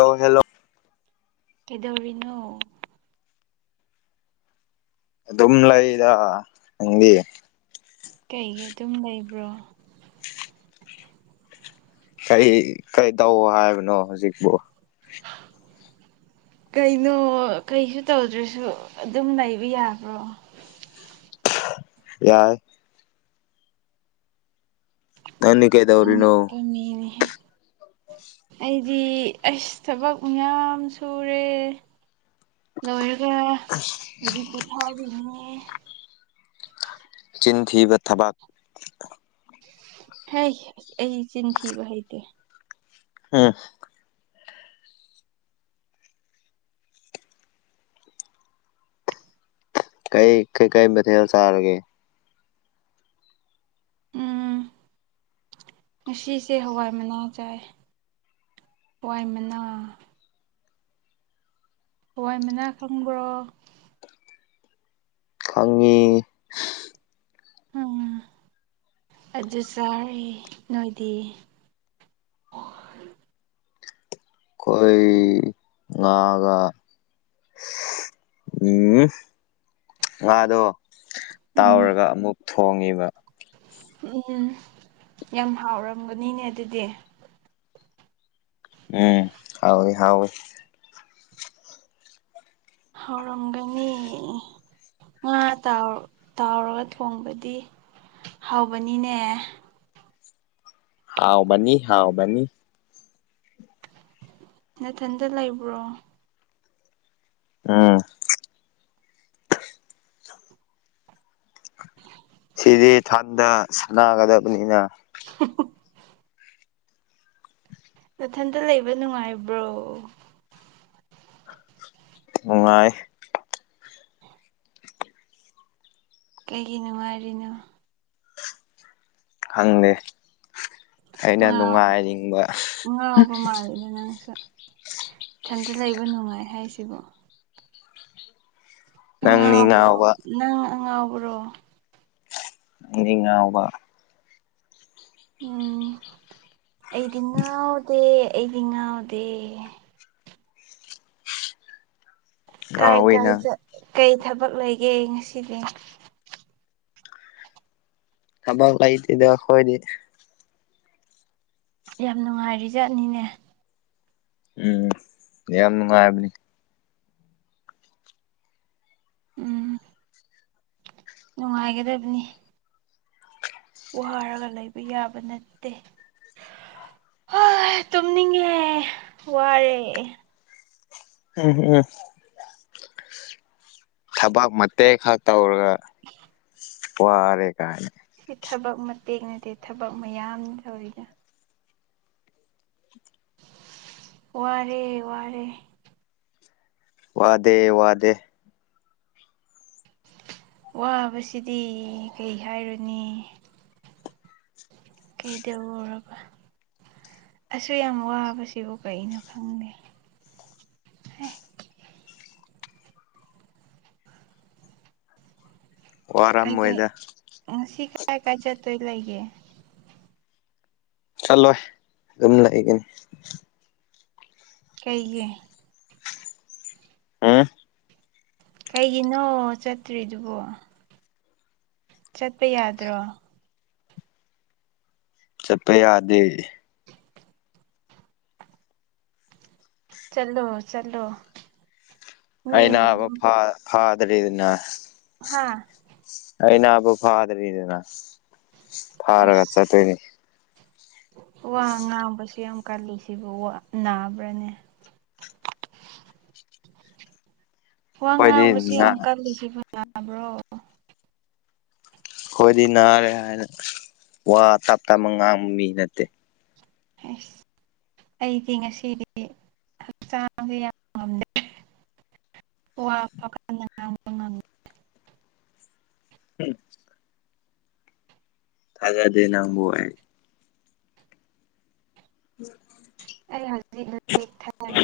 ꯑꯣ ꯍꯦꯜꯂꯣ ꯀꯗꯔꯤꯅꯣ ꯑꯗꯨꯝ ꯂꯩꯗ ꯅꯪꯗꯤ ꯀꯩꯒꯤ ꯑꯗꯨꯝ ꯂꯩꯕ꯭ꯔꯣ ꯀꯔꯤ ꯀꯩꯇꯧ ꯍꯥꯏꯕꯅꯣ ꯍꯧꯖꯤꯛꯄꯣ [inaudible] ꯀꯩꯅꯣ ꯀꯩꯁꯨ ꯇꯧꯗ꯭ꯔꯁꯨ ꯑꯗꯨꯝ ꯂꯩꯕ ꯌꯥꯕ꯭ꯔꯣ ꯌꯥꯏ ꯅꯪꯗꯤ ꯎꯝ ꯀꯩꯗꯧꯔꯤꯅꯣ ꯑꯦꯝ ꯃꯦ ꯅꯤ ꯍꯦ ꯑꯩꯗꯤ ꯑꯩꯁ ꯊꯕꯛ ꯌꯥꯝ ꯁꯨꯔꯦ ꯂꯣꯏꯔꯒ ꯑꯥꯁ ꯖꯤ ꯀꯊꯥ ꯅꯦ ꯆꯤꯟ ꯊꯤꯕ ꯊꯕꯛ ꯍ ꯑꯩ ꯆꯤꯟꯊꯤꯕ ꯍꯥꯏꯩꯗꯤꯦ ꯑ ꯀꯩ ꯀꯩꯀꯩ ꯃꯊꯦꯜ ꯆꯥꯔꯒꯦ ꯎꯝ [inaudible] ꯉꯁꯤꯁꯦ ꯍꯋꯥꯏ ꯃꯅꯥ ꯆꯥꯏ ꯍꯋꯥꯏ ꯃꯅꯥ ꯍꯋꯥꯏ ꯃꯅꯥ ꯈꯪꯕ꯭ꯔꯣ ꯈꯪꯉꯦ ꯎꯝ ꯑꯗꯨ ꯆꯥꯔꯦ ꯅꯣꯏꯗꯤ ꯈꯣꯏ ꯉꯥꯒ ꯎꯝ ꯉꯥꯗꯣ ꯎꯝ ꯇꯥꯎꯔꯒ ꯑꯃꯨꯛ ꯊꯣꯡꯉꯤꯕ ꯎꯝ ꯌꯥꯝ ꯍꯥꯎꯔꯝꯒꯅꯤꯅꯦ ꯑꯗꯨꯗꯤ ꯎꯝ ꯍꯥꯎꯏ ꯍꯥꯎꯏ ꯍꯥꯎꯔꯝꯒꯅꯤ ꯉꯥ ꯇꯥꯎ ꯇꯥꯎꯔꯒ ꯊꯣꯡꯕꯗꯤ ꯍꯥꯎꯕꯅꯤꯅꯦ ꯍꯥꯎꯕꯅꯤ ꯍꯥꯎꯕꯅꯤ ꯅꯊꯟꯇ ꯂꯩꯕ꯭ꯔꯣ ꯎꯝ ꯗꯦ ꯊꯟꯗ ꯁꯥꯟꯅꯒꯗꯕꯅꯤꯅ [inaudible] ꯅꯊꯟꯇ ꯂꯩꯕ ꯅꯨꯡꯉꯥꯏꯕ꯭ꯔꯣ ꯅꯨꯡꯉꯥꯏ ꯀꯩꯒꯤ ꯅꯨꯡꯉꯥꯏꯔꯤꯅꯣ ꯈꯪꯗꯦ ꯑꯩꯅ ꯉꯥꯎ ꯅꯨꯡꯉꯥꯏꯅꯤꯡꯕ ꯉꯥꯎꯕ ꯊꯟꯗ ꯂꯩꯕ ꯅꯨꯡꯉꯥꯏ ꯍꯥꯏꯁꯤꯕꯣ ꯅꯪꯅꯤ ꯑꯉꯥꯎꯕꯔꯣ ꯉꯥꯎꯕ ꯅꯪ ꯑꯉꯥꯎꯕꯔꯣ ꯑꯩꯗꯤ ꯉꯥꯎꯕ ꯎꯝ ꯑꯩꯗꯤ ꯉꯥꯎꯗꯦ ꯑꯩꯗꯤ ꯉꯥꯎꯗꯦ ꯀꯥꯏ ꯉꯥꯎꯋꯤ ꯀꯥꯏ ꯅꯪ ꯆꯠ ꯀꯩ ꯊꯕꯛ ꯂꯩꯒꯦ ꯉꯁꯤꯗꯤ ꯊꯕꯛ ꯂꯩꯇꯦꯗ ꯈꯣꯏꯗꯤ ꯌꯥꯝ ꯅꯨꯡꯉꯥꯏꯔꯤ ꯖꯥꯠꯅꯤꯅꯦ ꯎꯝ ꯌꯥꯝ ꯅꯨꯡꯉꯥꯏꯕꯅꯤ ꯎꯝ ꯅꯨꯡꯉꯥꯏꯒꯗꯕꯅꯤ ꯋꯥꯔꯒ ꯂꯩꯕ ꯌꯥꯕ ꯅꯠꯇꯦ ꯍꯣꯏ ꯇꯨꯝꯅꯤꯡꯉꯦ ꯋꯥꯔꯦ ꯎꯝ ꯎꯝ ꯊꯕꯛ ꯃꯇꯦꯛ ꯈꯔ ꯇꯧꯔꯒ ꯋꯥꯔꯦ ꯀꯥꯏꯅ ꯁꯤ ꯊꯕꯛ ꯃꯇꯦꯡ ꯅꯠꯇꯦ ꯊꯕꯛ ꯃꯌꯥꯝ ꯇꯧꯔꯤꯅ ꯋꯥꯔꯦ ꯋꯥꯔꯦ ꯋꯥꯗꯦ ꯋꯥꯗꯦ ꯋꯥꯕꯁꯤꯗꯤ ꯀꯩ ꯍꯥꯏꯔꯨꯅꯤ ꯀꯩꯗꯧꯔꯕ ꯑꯁꯨ ꯌꯥꯝ ꯋꯥꯕꯁꯤꯕꯨ ꯀꯩꯅꯣ ꯈꯪꯗꯦ ꯑꯦ ꯀꯥꯏ ꯀꯥꯏ ꯋꯥꯔꯝꯃꯣꯏꯗ ꯎ ꯁꯤ ꯀꯥꯏ ꯀꯥꯏ ꯆꯠꯇꯣꯏ ꯂꯩꯒꯦ ꯆꯠꯂꯣꯏ ꯑꯗꯨꯝ ꯂꯩꯒꯅꯤ ꯀꯩꯒꯤ ꯍꯝ ꯀꯩꯒꯤꯅꯣ ꯆꯠꯇ꯭ꯔꯤꯗꯨꯕꯣ ꯆꯠꯄ ꯌꯥꯗ꯭ꯔꯣ ꯆꯠꯄ ꯌꯥꯗꯦ ꯆꯠꯂꯣ ꯆꯠꯂꯣ ꯑꯩ ꯃꯤꯕꯨ ꯅꯥꯕ ꯑꯗꯨꯝ ꯐ ꯐꯗ꯭ꯔꯤꯗꯅ ꯍꯥꯥ ꯑꯩ ꯅꯥꯕꯨ ꯐꯥꯗ꯭ꯔꯤꯗꯅ ꯐꯥꯔꯒ ꯑꯁ ꯆꯠꯇꯣꯏꯅꯤ ꯋꯥ ꯉꯥꯡꯕꯁꯨ ꯌꯥꯝ ꯀꯜꯂꯤ ꯁꯤꯕꯨ ꯅꯥꯕ꯭ꯔꯅꯦ ꯋꯥ ꯑꯩꯈꯣꯏꯗꯤ ꯉꯥꯡꯕꯁꯤ ꯅꯥ ꯌꯥꯝ ꯀꯜꯂꯤꯁꯦ ꯌꯥꯕ꯭ꯔꯣ ꯑꯩꯣꯏꯗꯤ ꯅꯥꯔꯦ ꯍꯥꯏꯅ ꯋꯥ ꯇꯞ ꯇꯞꯅ ꯉꯥꯡꯕ ꯃꯤ ꯅꯠꯇꯦ ꯑꯥꯁ ꯑꯩꯗꯤ ꯉꯁꯤꯗꯤ ꯍꯛꯆꯥꯡꯁꯦ ꯌꯥꯝ ꯉꯝꯗꯦ ꯑꯣ ꯎꯝ ꯇꯖꯥꯗꯦ ꯅꯪꯕꯣꯏ ꯎꯨ ꯑꯩ ꯍꯧꯖꯤꯛ ꯑꯗꯨꯊꯔꯦ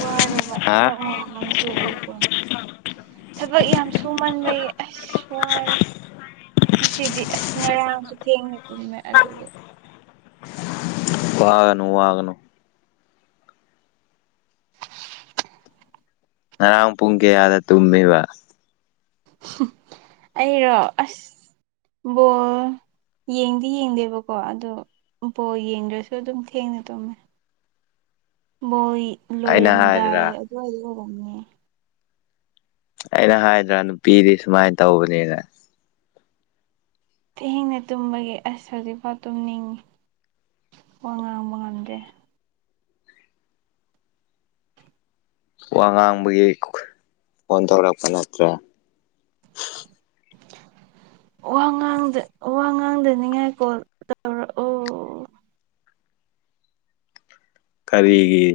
ꯋꯥꯔꯦꯕꯥ ꯍꯥ ꯆꯕ ꯌꯥꯝꯥꯡꯁꯨꯣ ꯊꯕꯛ ꯌꯥꯝ ꯁꯨꯃꯟꯕꯩ ꯑꯁ ꯋꯥꯔꯦ ꯉꯁꯤꯗꯤ ꯑꯁ ꯉꯔꯥꯡꯁꯨ ꯊꯦꯡꯅ ꯄꯨꯝꯃꯦ ꯑꯗꯨꯒꯤ ꯋꯥꯒꯅꯨ ꯋꯥꯒꯅꯨ ꯉꯔꯥꯡ ꯄꯨꯡ ꯀꯌꯥꯗ ꯇꯨꯝꯃꯤꯕ ꯑꯩꯔꯣ ꯑꯁꯕꯣ ꯌꯦꯡꯗꯤ ꯌꯦꯡꯗꯦꯕꯀꯣ ꯑꯗꯣꯕꯣ ꯌꯦꯡꯗ꯭ꯔꯁꯨ ꯑꯗꯨꯝ ꯊꯦꯡꯅ ꯇꯨꯝꯃꯦ ꯕꯣꯏ ꯑꯩꯅ ꯍꯥꯏꯗ꯭ꯔꯥ ꯂꯣꯏꯔꯝꯗꯥꯏ ꯑꯗꯨꯋꯥꯏꯗ ꯑꯣꯏꯧꯕꯅꯦ ꯑꯩꯅ ꯍꯥꯏꯗ꯭ꯔꯥ ꯅꯨꯄꯤꯗꯤ ꯁꯨꯃꯥꯏꯅ ꯇꯧꯕꯅꯦꯅ ꯊꯦꯡꯅ ꯇꯨꯝꯕꯒꯤ ꯑꯁ ꯍꯧꯖꯤꯛꯐꯥꯎ ꯇꯨꯝꯅꯤꯡꯉꯤ ꯋꯥ ꯉꯥꯡꯕ ꯉꯝꯗ꯭ꯔꯦ ꯋꯥ ꯉꯥꯡꯕꯒꯤ ꯐꯣꯟ ꯇꯧꯔꯛꯄ ꯅꯠꯇ꯭ꯔꯥ ꯋꯥ ꯉꯥꯡꯗ ꯋꯥ ꯉꯥꯡꯗꯅꯤꯡꯉꯥꯏ ꯀꯣꯜ ꯇꯧꯔꯛꯑꯣ ꯀꯔꯤꯒꯤ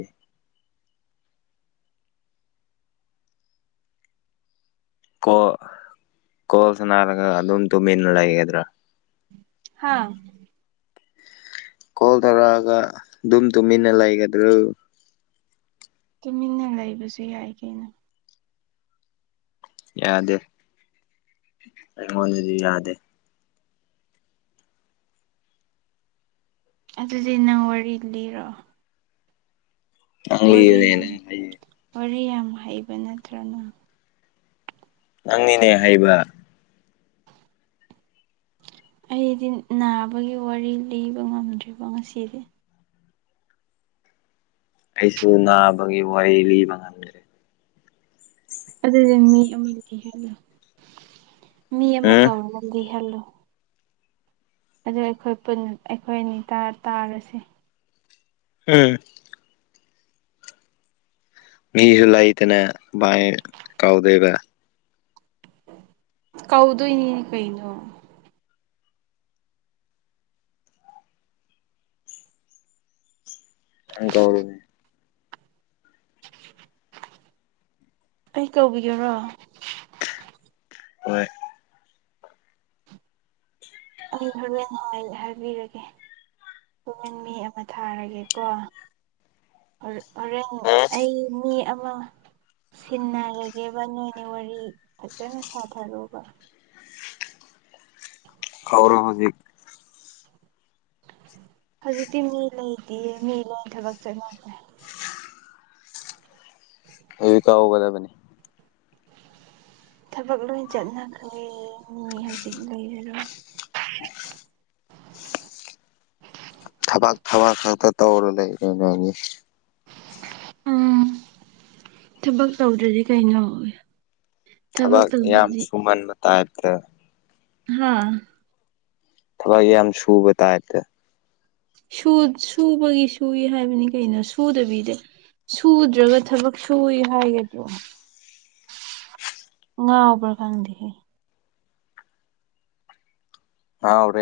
ꯀꯣꯜ ꯀꯣꯜ ꯁꯥꯟꯔꯒ ꯑꯗꯨꯝ ꯇꯨꯃꯤꯟꯅ ꯂꯩꯒꯗ꯭ꯔꯥ ꯍꯥꯥ ꯀꯣꯜ ꯇꯧꯔꯛꯑꯒ ꯑꯗꯨꯝ ꯇꯨꯃꯤꯟꯅ ꯂꯩꯒꯗ꯭ꯔꯣ ꯇꯨꯃꯤꯟꯅ ꯂꯩꯕꯁꯨ ꯌꯥꯏ ꯀꯩꯅꯣ ꯌꯥꯗꯦ ꯑꯩꯉꯣꯟꯗꯗꯤ ꯌꯥꯗꯦ ꯑꯗꯨꯗꯤ ꯅꯪ ꯋꯥꯔꯤ ꯂꯤꯔꯣ ꯅꯪ ꯋꯥꯔꯤ ꯂꯤꯌꯨꯅꯦ ꯌꯥꯝ ꯅꯪ ꯍꯩꯌꯦ ꯋꯥꯔꯤ ꯌꯥꯝ ꯍꯩꯕ ꯅꯠꯇ꯭ꯔꯅ ꯅꯪꯅꯤꯅꯦ ꯍꯩꯕ ꯑꯩꯗꯤ ꯅꯥꯕꯒꯤ ꯋꯥꯔꯤ ꯂꯤꯕ ꯉꯝꯗ꯭ꯔꯤꯕ ꯉꯁꯤꯗꯤ ꯑꯩꯁꯨ ꯅꯥꯕꯒꯤ ꯋꯥꯔꯤ ꯂꯤꯕ ꯉꯝꯗ꯭ꯔꯦ ꯑꯗꯨꯗꯤ ꯃꯤ ꯑꯃꯍꯜꯂꯨ ꯃꯤ ꯑꯃ ꯎꯝ ꯀꯧꯔꯒꯗꯤꯍꯜꯂꯨ ꯑꯗꯨ ꯑꯩꯈꯣꯏ ꯄꯨꯟꯅ ꯑꯩꯈꯣꯏ ꯑꯅꯤ ꯇꯥꯔꯁꯤ ꯎꯝ ꯃꯤꯁꯨ ꯂꯩꯇꯅ ꯥꯏ ꯀꯥꯎꯗꯣꯏꯕ ꯀꯧꯗꯣꯏꯅꯤꯅꯦ ꯀꯩꯅꯣ ꯪꯀꯔ ꯑꯩ ꯀꯧꯕꯤꯒꯔꯣ ꯍꯣꯏ ꯑꯩ ꯍꯣꯔꯦꯟ ꯍꯥꯏꯕꯤꯔꯒꯦ ꯍꯣꯔꯦꯟ ꯃꯤ ꯑꯃ ꯊꯥꯔꯒꯦꯀꯣ ꯍꯣꯔꯦꯟ ꯎꯝ ꯑꯩ ꯃꯤ ꯑꯃ ꯁꯤꯟꯅꯔꯒꯦꯕ ꯅꯣꯏꯅ ꯋꯥꯔꯤ ꯐꯖꯅ ꯁꯥꯊꯔꯨꯕ ꯈꯔ ꯍꯧꯖꯤꯛ ꯍꯧꯖꯤꯛꯇꯤ ꯃꯤ ꯂꯩꯇꯦꯌꯦ ꯃꯤ ꯂꯩ ꯊꯕꯛ ꯆꯠꯅꯔꯦ ꯍꯧ ꯀꯥꯎꯒꯗꯕꯅꯤ ꯊꯕꯛ ꯂꯣꯏ ꯆꯠꯅꯈ꯭ꯔꯦ ꯃꯤ ꯍꯧꯖꯤꯛ ꯂꯩꯔꯔꯣꯏ [inaudible] ꯊꯕꯛ ꯊꯕꯥꯛ ꯈꯛꯇ ꯇꯧꯔ ꯂꯩꯔꯅ ꯍꯥꯏꯅꯤ ꯎꯝ ꯊꯕꯛ ꯇꯧꯗ꯭ꯔꯗꯤ ꯀꯩꯅꯣꯋ ꯊꯕꯛ ꯌꯥꯝ ꯁꯨꯃꯟꯕ ꯇꯥꯏꯞꯇ ꯍꯥꯥ ꯊꯕꯛ ꯌꯥꯝ ꯁꯨꯕ ꯇꯥꯏꯗ ꯁꯨꯕꯒꯤ ꯁꯨꯏ ꯍꯥꯏꯕꯅꯤ ꯀꯩꯅꯣ ꯁꯨꯗꯕꯤꯗ ꯁꯨꯗ꯭ꯔꯒ ꯊꯕꯛ ꯁꯨꯏ ꯍꯥꯏꯒꯗ꯭ꯔꯣ ꯉꯥ ꯎꯕꯔ ꯈꯪꯗ ꯍ ꯑ꯭ꯔꯦ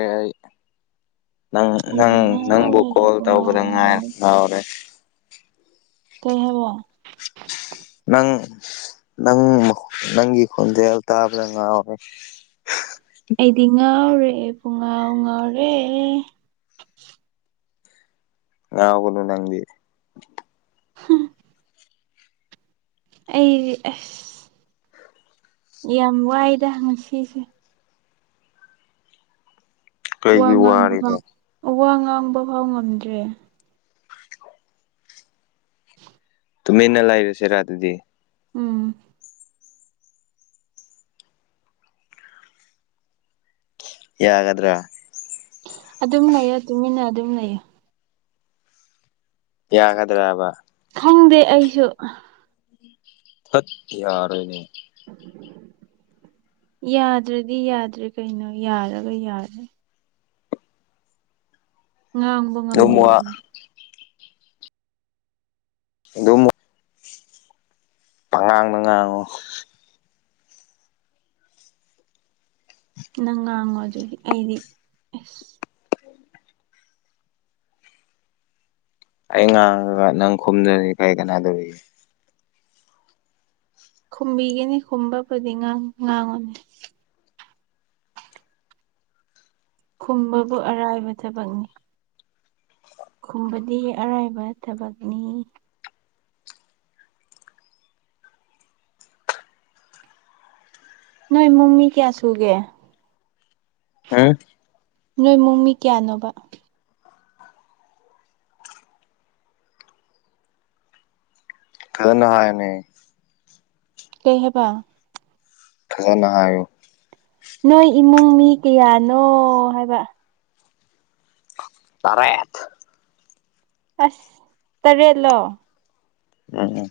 ꯅꯪ ꯅꯪ ꯑꯩꯗꯤ ꯅꯪꯕꯨ ꯉꯥꯎꯔꯦ ꯀꯣꯜ ꯇꯧꯕꯗ ꯉꯥꯏ ꯄꯨꯡꯉꯥꯎ ꯉꯥꯎꯔꯦ ꯀꯣꯍ ꯅꯪ ꯅꯪ ꯅꯪꯒꯤ ꯈꯣꯟꯖꯦꯜ ꯇꯥꯕꯗ ꯉꯥꯎꯔꯦ ꯑꯩꯗꯤ ꯉꯥꯎꯔꯦ ꯄꯨꯡ ꯉꯥꯎ ꯉꯥꯎꯔꯦ ꯉꯒꯒꯅꯨ ꯅꯪꯕꯤ ꯑꯩ ꯑꯦꯁ ꯌꯥꯝ ꯋꯥꯏꯗ ꯉꯁꯤꯁꯦ ꯋꯥ ꯀꯩꯒꯤ ꯉꯥꯡꯕ ꯋꯥꯔꯤꯅꯣ ꯐꯥꯎ ꯋꯥ ꯉꯥꯡꯕ ꯐꯥꯎ ꯉꯝꯗ꯭ꯔꯦ ꯇꯨ ꯃꯦꯅ ꯂꯥꯏꯔꯨꯁꯦ ꯔꯥꯗꯤ ꯎꯝ ꯌꯥꯒꯗ꯭ꯔꯥ ꯑꯗꯨꯝ ꯂꯩꯌꯦ ꯇꯨꯃꯤꯟꯅ ꯑꯗꯨꯝ ꯂꯩꯌꯦ ꯌꯥꯒꯗ꯭ꯔꯕ ꯈꯪꯗꯦ ꯑꯩꯁꯨ ꯊꯠꯇ ꯌꯥꯔ ꯑꯣꯏꯅꯦ ꯌꯥꯗ꯭ꯔꯗꯤ ꯌꯥꯗ꯭ꯔꯦ ꯀꯩꯅꯣ ꯌꯥꯔꯒ ꯌꯥꯔꯦ ꯉꯥꯡꯕ ꯑꯗꯨꯝ ꯋꯥ ꯉꯝꯗꯕꯒꯤ ꯑꯗꯨꯝ ꯄꯉꯥꯡꯅ ꯉꯥꯡꯉꯨ ꯅꯪ ꯉꯥꯡꯉꯣ ꯑꯗꯨꯗꯤ ꯑꯩꯗꯤ ꯑꯁ ꯑꯩ ꯉꯥꯡꯉꯒ ꯅꯪ ꯈꯨꯝꯗ꯭ꯔꯗꯤ ꯀꯔꯤ ꯀꯅꯥꯗꯧꯔꯤꯒꯦ ꯈꯨꯝꯕꯤꯒꯅꯤ ꯈꯨꯝꯕꯕꯨꯗꯤ ꯉꯥꯡꯉꯨꯅꯦ ꯈꯨꯝꯕꯕꯨ ꯑꯔꯥꯏꯕ ꯊꯕꯛꯅꯤ ꯈꯨꯝꯕꯗꯤ ꯑꯔꯥꯏꯕ ꯊꯕꯛꯅꯤ ꯅꯣꯏ ꯏꯃꯨꯡ ꯃꯤ ꯀꯌꯥꯁꯨꯒꯦ ꯍꯥ ꯅꯣꯏꯃꯨꯡ ꯃꯤ ꯀꯌꯥꯅꯣꯕ ꯊꯗꯅ ꯍꯥꯏꯅꯦ ꯀꯩ ꯍꯥꯏꯕ ꯊꯖꯅ ꯍꯥꯏꯨ ꯅꯣꯏ ꯏꯃꯨꯡ ꯃꯤ ꯀꯌꯥꯅꯣ ꯍꯥꯏꯕ ꯇꯔꯦꯠ ꯑꯁ ꯇꯔꯦꯠꯂꯣ ꯎꯝ ꯎꯝ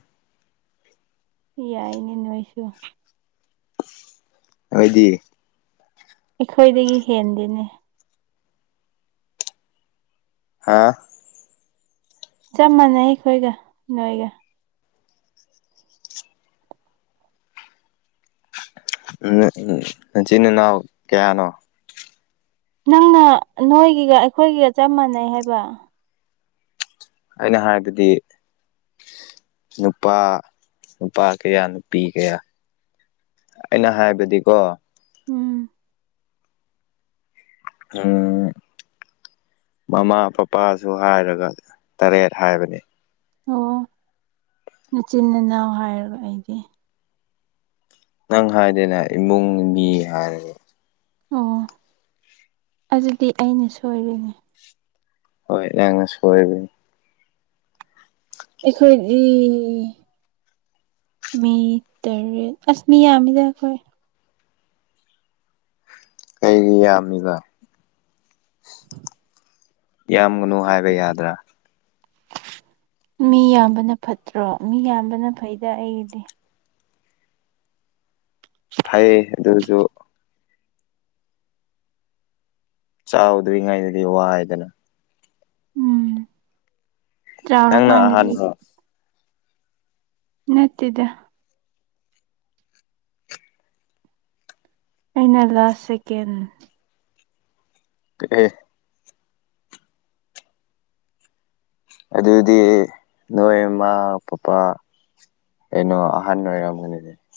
ꯌꯥꯏꯅꯦ ꯅꯣꯏꯁꯨ ꯅꯣꯏꯗꯤ ꯑꯩꯈꯣꯏꯗꯒꯤ ꯍꯦꯟꯗꯤꯦꯅꯦ ꯍꯥꯥ ꯆꯞ ꯃꯥꯟꯅꯩ ꯑꯩꯈꯣꯏꯒ ꯅꯣꯏꯒ ꯃꯆꯤꯟ ꯏꯅꯥꯎ ꯀꯌꯥꯅꯣ ꯅꯪꯅ ꯅꯣꯏꯒꯤꯒ ꯑꯩꯈꯣꯏꯒꯤꯒ ꯆꯞ ꯃꯥꯟꯅꯩ ꯍꯥꯏꯕ ꯑꯩꯅ ꯍꯥꯏꯕꯗꯤ ꯅꯨꯄꯥ ꯅꯨꯄꯥ ꯀꯌꯥ ꯅꯨꯄꯤ ꯀꯌꯥ ꯑꯩꯅ ꯍꯥꯏꯕꯗꯤꯀꯣ ꯎꯝ [unintelligible] ꯎꯝ [unintelligible] ꯃꯃꯥ ꯄꯄꯥꯁꯨ ꯍꯥꯏꯔꯒ ꯇꯔꯦꯠ ꯍꯥꯏꯕꯅꯤ ꯑꯣ ꯃꯆꯤꯟ ꯏꯅꯥꯎ ꯍꯥꯏꯔꯕ ꯑꯩꯒꯤ ꯅꯪ ꯍꯥꯏꯗꯅ ꯏꯃꯨꯡ ꯃꯤ ꯍꯥꯏꯔ ꯑꯣ ꯑꯗꯨꯗꯤ ꯑꯩꯅ ꯁꯣꯏꯔꯤꯅꯦ ꯍꯣꯏ ꯑꯦꯅꯁꯨ ꯑꯣꯏꯣꯏꯕꯤ ꯑꯩꯈꯣꯏꯒꯤ ꯃꯤꯇ ꯑꯁ ꯃꯤ ꯌꯥꯃꯤꯗꯈꯣꯏ ꯑꯩꯗꯤ ꯌꯥꯝꯃꯤꯗ ꯌꯥꯝꯒꯅꯨ ꯍꯥꯏꯕ ꯌꯥꯗ꯭ꯔꯥ ꯃꯤ ꯌꯥꯝꯕꯅ ꯐꯠꯇ꯭ꯔꯣ ꯃꯤ ꯌꯥꯝꯕꯅ ꯐꯩꯗ ꯑꯩꯒꯤꯗꯤ ꯐꯩ ꯑꯗꯨꯁꯨ ꯆꯥꯎꯗ꯭ꯔꯤꯉꯩꯗꯗꯤ ꯋꯥꯏꯗꯅ ꯎꯝ ꯅꯪꯅ ꯆꯥꯎꯔꯀꯥꯟꯗꯗꯤ ꯑꯍꯥꯟꯕ ꯅꯠꯇꯗ ꯑꯩꯅ ꯂꯥꯁ ꯁꯦꯀꯦꯟ ꯀꯑꯦ ꯑꯗꯨꯗꯤ ꯅꯣꯏꯃꯥ ꯄꯄꯥ ꯀꯩꯅꯣ ꯑꯍꯥꯟꯕ ꯑꯣꯏꯔꯝꯒꯅꯤꯅꯦ